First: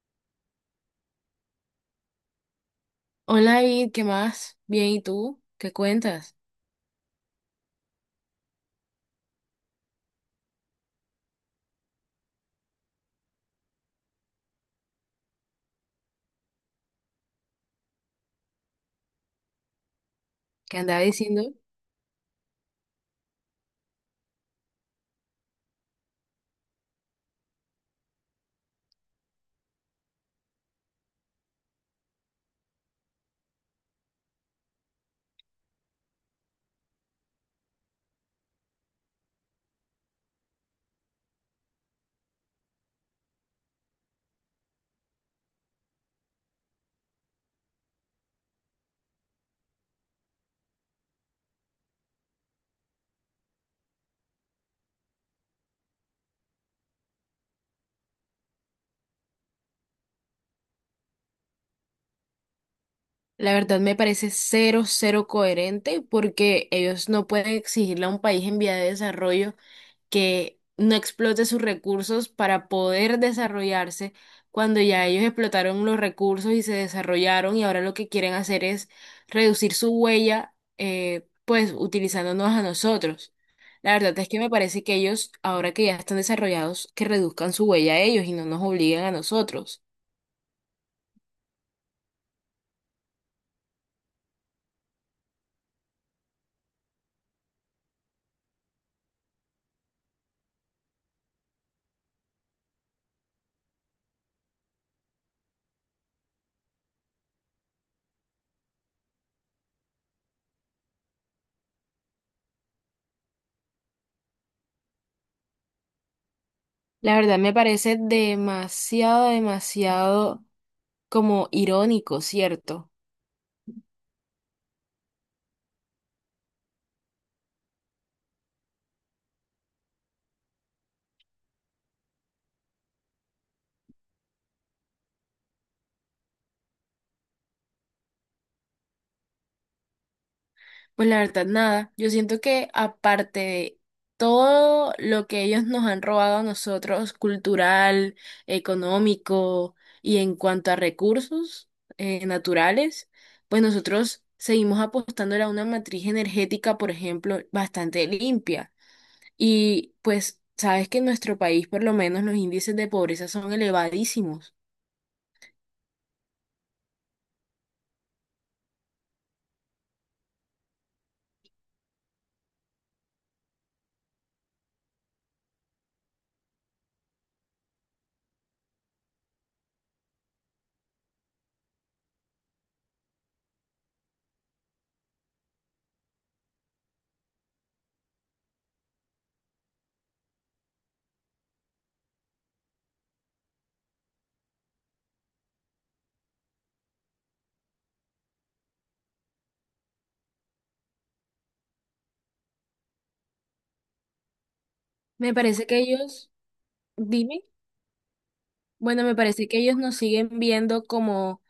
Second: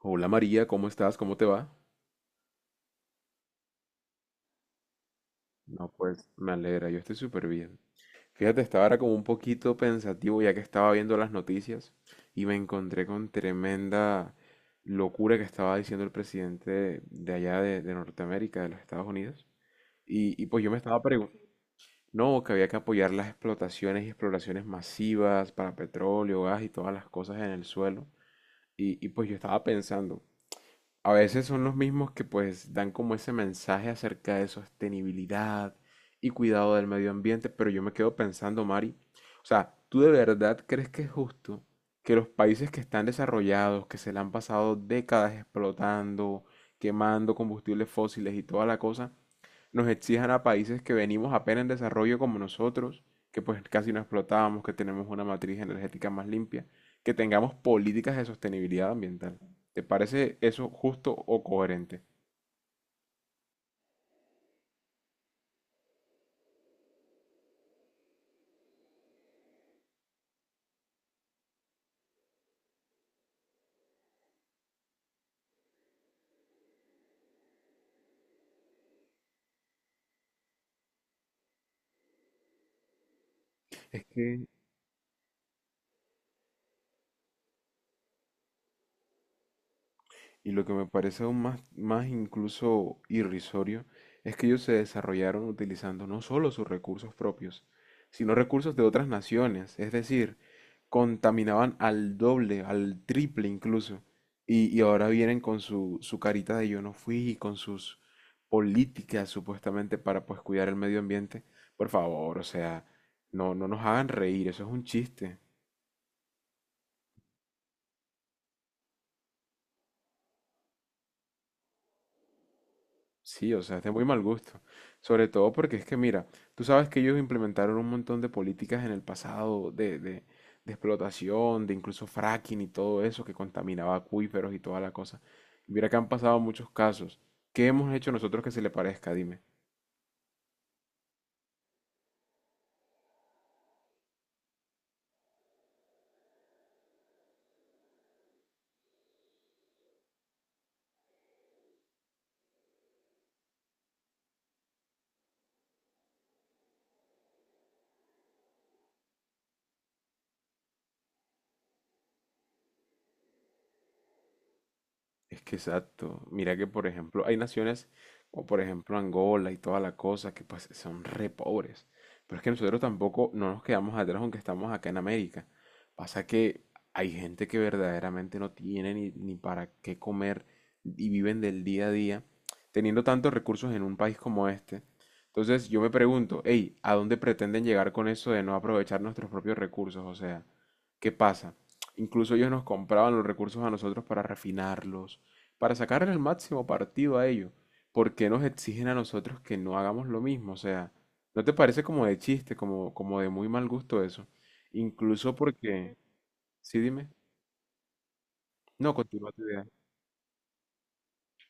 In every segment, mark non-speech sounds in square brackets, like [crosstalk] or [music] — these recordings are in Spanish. Hola María, ¿cómo estás? ¿Cómo te va? Hola, David, ¿qué más? Bien, ¿y tú? ¿Qué No, pues cuentas? me alegra, yo estoy súper bien. Fíjate, estaba ahora como un poquito pensativo ya que estaba viendo las noticias y me encontré con tremenda locura que estaba diciendo el presidente de allá de Norteamérica, de los Estados Unidos. Y pues yo me ¿Qué estaba andaba preguntando, diciendo? no, que había que apoyar las explotaciones y exploraciones masivas para petróleo, gas y todas las cosas en el suelo. Y pues yo estaba pensando, a veces son los mismos que pues dan como ese mensaje acerca de sostenibilidad y cuidado del medio ambiente, pero yo me quedo pensando, Mari, o sea, ¿tú de verdad crees que es justo que los países que están desarrollados, que se le han pasado décadas explotando, quemando combustibles fósiles y toda la cosa, nos exijan a países que venimos apenas en desarrollo como nosotros, que pues casi no explotábamos, que tenemos una matriz energética más limpia, que tengamos políticas de sostenibilidad ambiental? ¿Te parece eso justo o coherente? La verdad me parece cero, cero coherente porque ellos no pueden exigirle a un país en vía de desarrollo que no explote sus recursos para poder desarrollarse cuando ya ellos explotaron los recursos y se desarrollaron y ahora lo que quieren hacer es reducir su huella, pues utilizándonos a nosotros. La Es verdad es que que me parece que ellos, ahora que ya están desarrollados, que reduzcan su huella a ellos y no nos obliguen a nosotros. y lo que me parece aún más, más incluso irrisorio es que ellos se desarrollaron utilizando no solo sus recursos propios, sino recursos de otras naciones, es decir, contaminaban al doble, al triple incluso. Y ahora vienen con su carita de yo no fui y con sus políticas supuestamente para pues cuidar el medio ambiente. Por favor, o sea, no, no nos hagan reír, eso es un chiste. La verdad me parece demasiado, demasiado como irónico, ¿cierto? Sí, o sea, es de muy mal gusto. Sobre todo porque es que, mira, tú sabes que ellos implementaron un montón de políticas en el pasado de explotación, de incluso fracking y todo eso que contaminaba acuíferos y toda la cosa. Y mira que han pasado muchos casos. ¿Qué hemos hecho nosotros que se le parezca? Dime. Pues la verdad, nada. Yo siento que aparte de todo lo que ellos nos han robado a nosotros, cultural, económico y en cuanto a recursos naturales, pues nosotros seguimos apostando a una matriz energética, por ejemplo, bastante limpia. Y pues sabes que en nuestro país, por lo menos, los índices de pobreza son elevadísimos. Es que exacto. Mira que, por ejemplo, hay naciones como, por ejemplo, Angola y toda la cosa que pues son re pobres. Pero es que nosotros tampoco no nos quedamos atrás aunque estamos acá en América. Pasa que hay gente que verdaderamente no tiene ni para qué comer y viven del día a día teniendo tantos recursos en un país como este. Entonces yo me pregunto, hey, ¿a dónde pretenden llegar con eso de no aprovechar nuestros propios recursos? O sea, ¿qué pasa? Incluso ellos nos compraban los recursos a nosotros para refinarlos, para sacarle el máximo partido a ello, ¿por qué nos exigen a nosotros que no hagamos lo mismo? O sea, ¿no te parece como de chiste, como, como de muy mal gusto eso? Me Incluso parece que porque, ellos, sí, dime, dime, no, bueno, me continúa tu parece que idea. ellos nos siguen viendo como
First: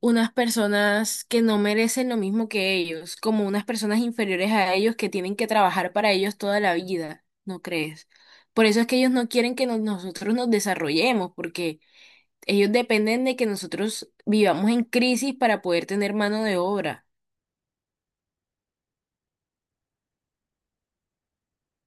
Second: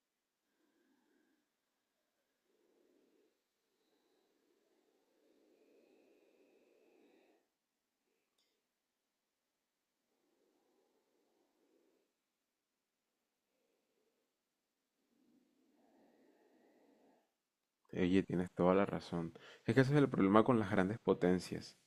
unas personas que no merecen lo mismo que ellos, como unas personas inferiores a ellos que tienen que trabajar para ellos toda la vida, ¿no crees? Por eso es que ellos no quieren que nosotros nos desarrollemos, porque ellos dependen de que nosotros vivamos en crisis para poder tener mano de obra. Oye, tienes toda la razón. Es que ese es el problema con las grandes potencias,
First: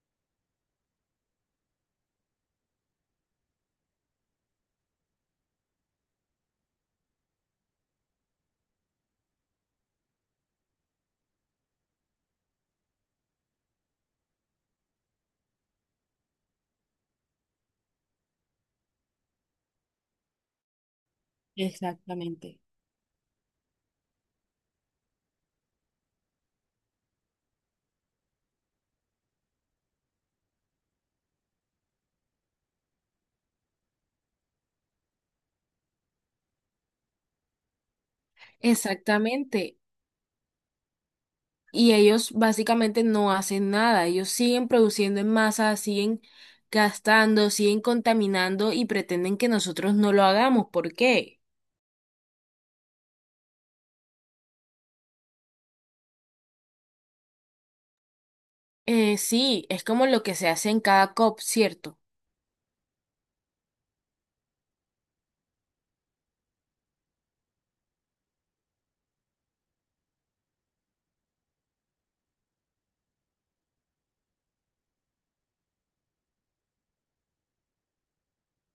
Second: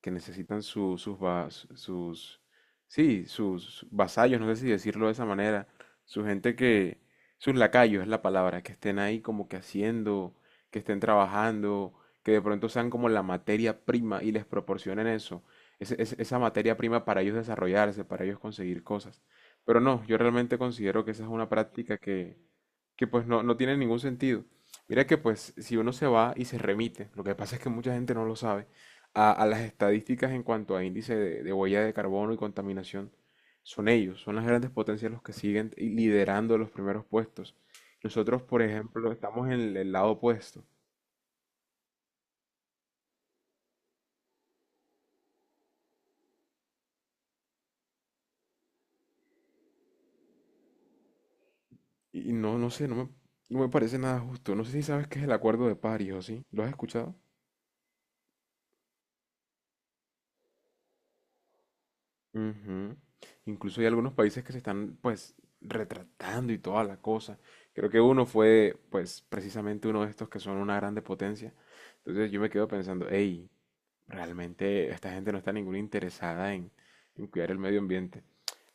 que necesitan sus, sí, sus vasallos, no sé si decirlo de esa manera, su gente que, sus lacayos es la palabra, que estén ahí como que haciendo, que estén trabajando, que de pronto sean como la materia prima y les proporcionen eso, esa materia prima para ellos desarrollarse, para ellos conseguir cosas. Pero no, yo realmente considero que esa es una práctica Exactamente. que pues no, no tiene ningún sentido. Mira que pues si uno se va y se remite, lo que pasa es que mucha gente no lo sabe, a las estadísticas en cuanto a índice de huella de carbono y contaminación, son ellos, son las grandes potencias los que siguen y liderando los primeros puestos. Nosotros, por ejemplo, estamos en el, Exactamente. el lado opuesto. Y ellos básicamente no hacen nada, ellos siguen produciendo en masa, siguen gastando, siguen contaminando y pretenden que nosotros no lo hagamos. ¿Por qué? Y no, no sé, no me parece nada justo. No sé si sabes qué es el Acuerdo de París o sí. ¿Lo has escuchado? Sí, es como lo que se hace en cada COP, ¿cierto? Ujú. Incluso hay algunos países que se están pues retratando y toda la cosa. Creo que uno fue pues precisamente uno de estos que son una grande potencia. Entonces yo me quedo pensando, hey, realmente esta gente no está ninguna interesada en cuidar el medio ambiente.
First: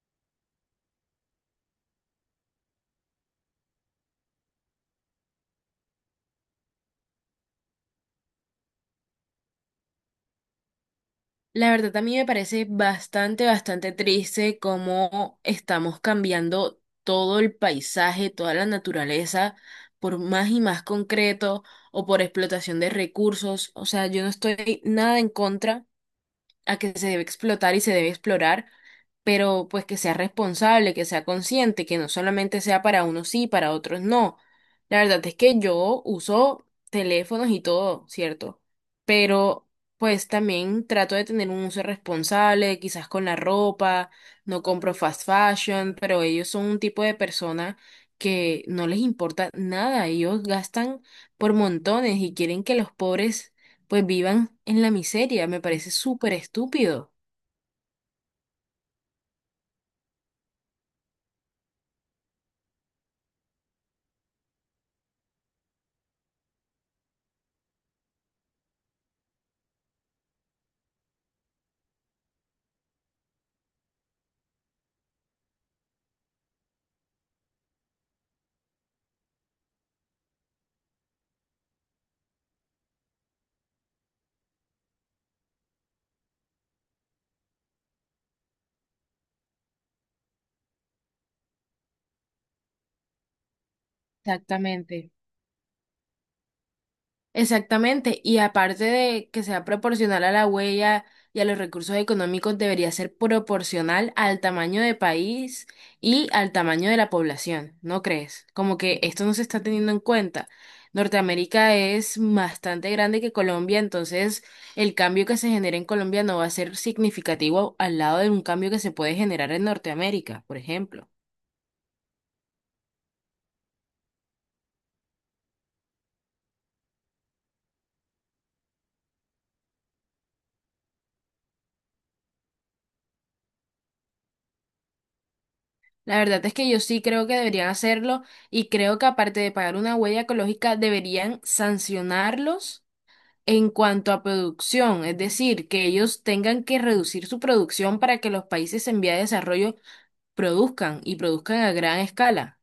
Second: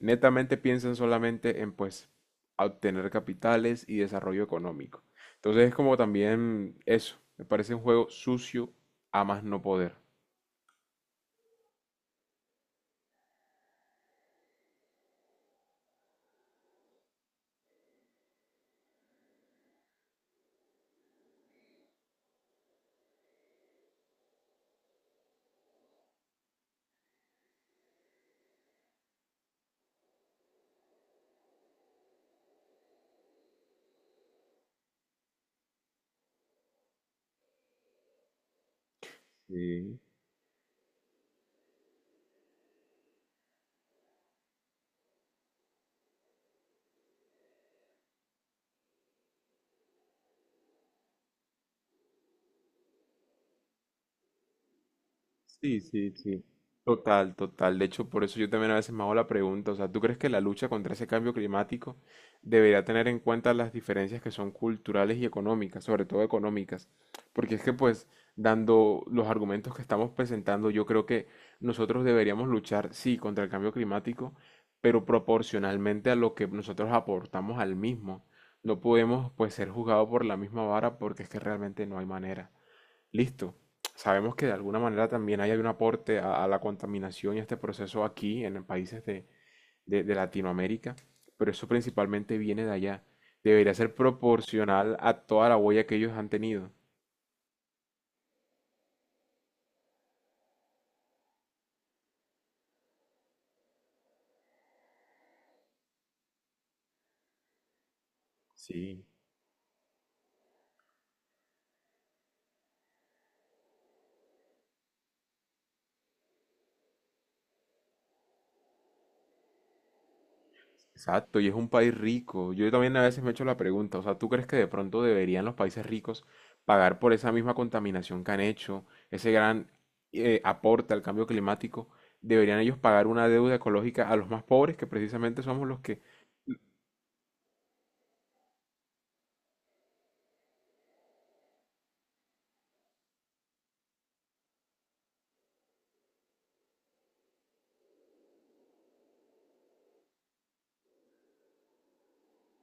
Netamente piensan solamente en pues obtener capitales y desarrollo económico. Entonces es como también eso, me parece un juego sucio a más no poder. La verdad a mí me parece bastante, bastante triste cómo estamos cambiando todo el paisaje, toda la naturaleza, por más y más concreto o por explotación de recursos. O sea, yo no estoy nada en contra a que se debe explotar y se debe explorar, pero pues que sea responsable, que sea consciente, que no solamente sea para unos sí, para otros no. La verdad es que yo uso teléfonos y todo, ¿cierto? Pero Sí. pues también trato de tener un uso responsable, quizás con la ropa, no compro fast fashion, pero ellos son un tipo de persona que no les importa nada, ellos gastan por montones y quieren que los pobres pues vivan en la miseria. Me Sí, parece sí, súper sí. estúpido. Total, total. De hecho, por eso yo también a veces me hago la pregunta, o sea, ¿tú crees que la lucha contra ese cambio climático debería tener en cuenta las diferencias que son culturales y económicas, sobre todo económicas? Porque es que pues, dando los argumentos que estamos presentando, yo creo que nosotros deberíamos luchar, sí, contra el cambio climático, pero proporcionalmente a lo que nosotros aportamos al mismo. No podemos pues ser juzgados por la misma vara porque es que realmente no hay manera. Listo. Sabemos que de alguna manera también hay un aporte a la contaminación y a este proceso aquí en países de Latinoamérica, pero eso principalmente viene de allá. Debería ser proporcional Exactamente. a toda la huella que ellos han tenido. Exactamente, y aparte de que sea proporcional a la huella y a los recursos económicos, debería ser proporcional al tamaño de país y al tamaño de la población, ¿no crees? Como que Sí, esto no se está teniendo en cuenta. Norteamérica es bastante grande que Colombia, entonces el cambio que se genera en Colombia no va a ser significativo al lado de un cambio que se puede generar en Norteamérica, por ejemplo. exacto. Y es un país rico. Yo también a veces me he hecho la pregunta, o sea, ¿tú crees que de pronto deberían los países ricos pagar por esa misma contaminación que han hecho, ese gran aporte al cambio climático? ¿Deberían ellos pagar una deuda ecológica a los más pobres, que precisamente somos los que La verdad es que yo sí creo que deberían hacerlo y creo que aparte de pagar una huella ecológica, deberían sancionarlos en cuanto a producción, es decir, que ellos tengan que reducir su producción para que los países en vía de desarrollo produzcan y produzcan a gran escala.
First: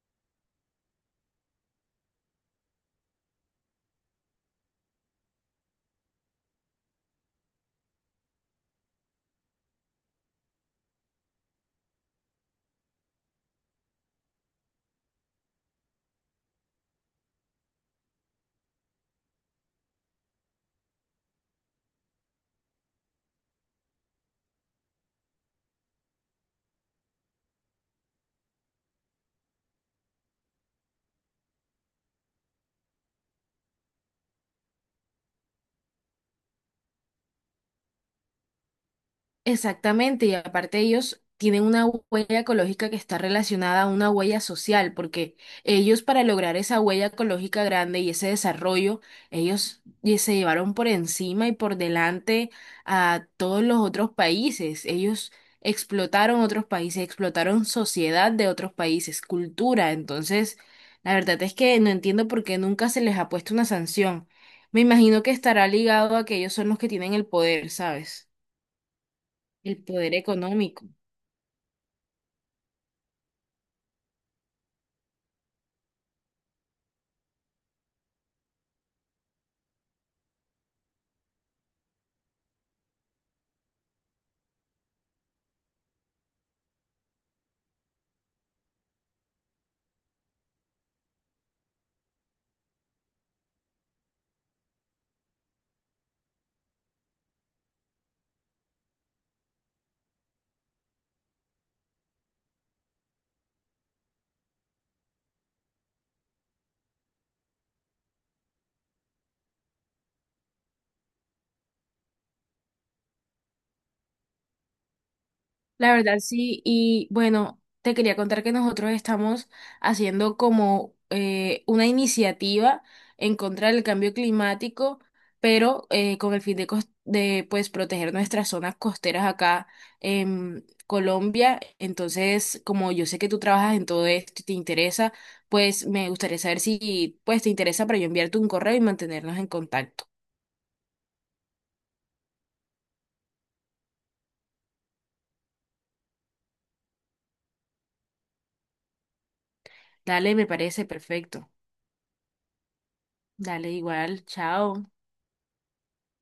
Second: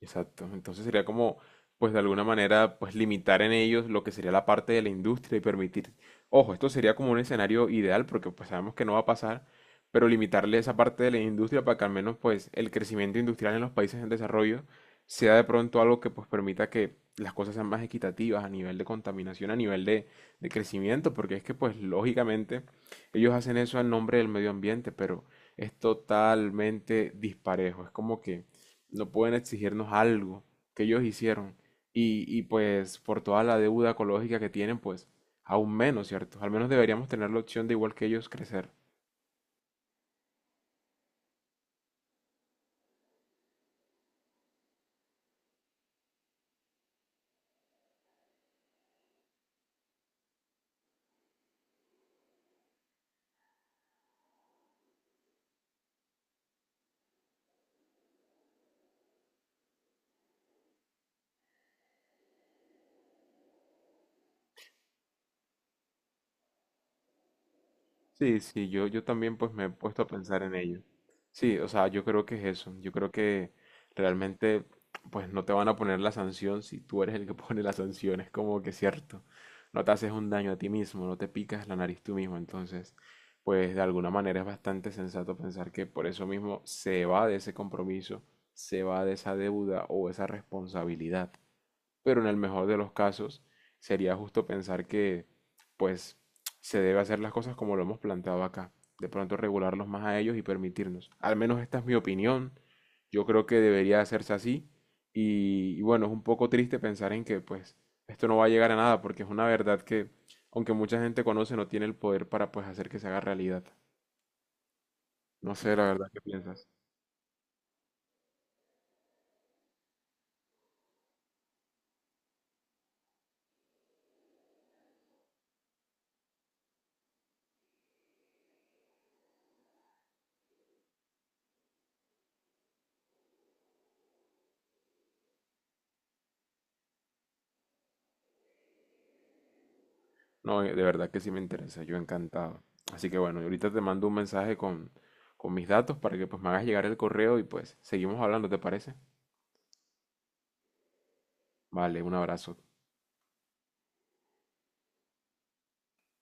exacto? Entonces sería como, pues de alguna manera, pues limitar en ellos lo que sería la parte de la industria y permitir, ojo, esto sería como un escenario ideal porque pues sabemos que no va a pasar, pero limitarle esa parte de la industria para que al menos pues el crecimiento industrial en los países en desarrollo sea de pronto algo que pues permita que las cosas sean más equitativas a nivel de contaminación, a nivel de crecimiento, porque es que pues lógicamente ellos hacen eso en nombre del medio ambiente, pero es totalmente disparejo. Es como que no pueden exigirnos algo que ellos hicieron. Y pues por toda la deuda ecológica que tienen, pues aún menos, ¿cierto? Al menos deberíamos tener la opción de igual que ellos crecer. Exactamente, y aparte ellos tienen una huella ecológica que está relacionada a una huella social, porque ellos para lograr esa huella ecológica grande y ese desarrollo, ellos y se llevaron por encima y por delante a todos los otros países. Ellos explotaron otros países, explotaron sociedad de otros países, cultura. Entonces, la verdad es que no entiendo por qué nunca se les ha puesto una sanción. Me imagino que estará ligado a que ellos son los que tienen el poder, ¿sabes? Sí, sí, yo también pues me he El puesto a poder pensar en ello. económico. Sí, o sea, yo creo que es eso. Yo creo que realmente pues no te van a poner la sanción si tú eres el que [laughs] pone la sanción. Es como que cierto. No te haces un daño a ti mismo, no te picas la nariz tú mismo. Entonces, pues de alguna manera es bastante sensato pensar que por eso mismo se va de ese compromiso, se va de esa deuda o esa responsabilidad, pero en el mejor de los casos sería justo pensar que pues se debe hacer las cosas como lo hemos planteado acá, de pronto regularlos más a ellos y permitirnos. Al menos esta es mi opinión, yo creo que debería hacerse así y bueno, es un poco triste pensar en que pues esto no va a llegar a nada porque es una verdad que aunque mucha gente conoce no tiene el poder para pues hacer que se haga realidad. No sé la La verdad verdad, qué sí. piensas. Y bueno, te quería contar que nosotros estamos haciendo como una iniciativa en contra del cambio climático, pero con el fin de, de pues proteger nuestras zonas costeras acá en Colombia. Entonces, como yo sé que tú trabajas en todo esto y te interesa, pues me gustaría saber si pues te interesa para yo enviarte un correo y mantenernos en contacto. No, de verdad que sí me interesa, yo encantado. Así que bueno, ahorita te mando un mensaje con mis datos para que pues me hagas llegar el correo y pues seguimos hablando, ¿te parece? Dale, me parece perfecto. Vale, un abrazo. Dale igual, chao.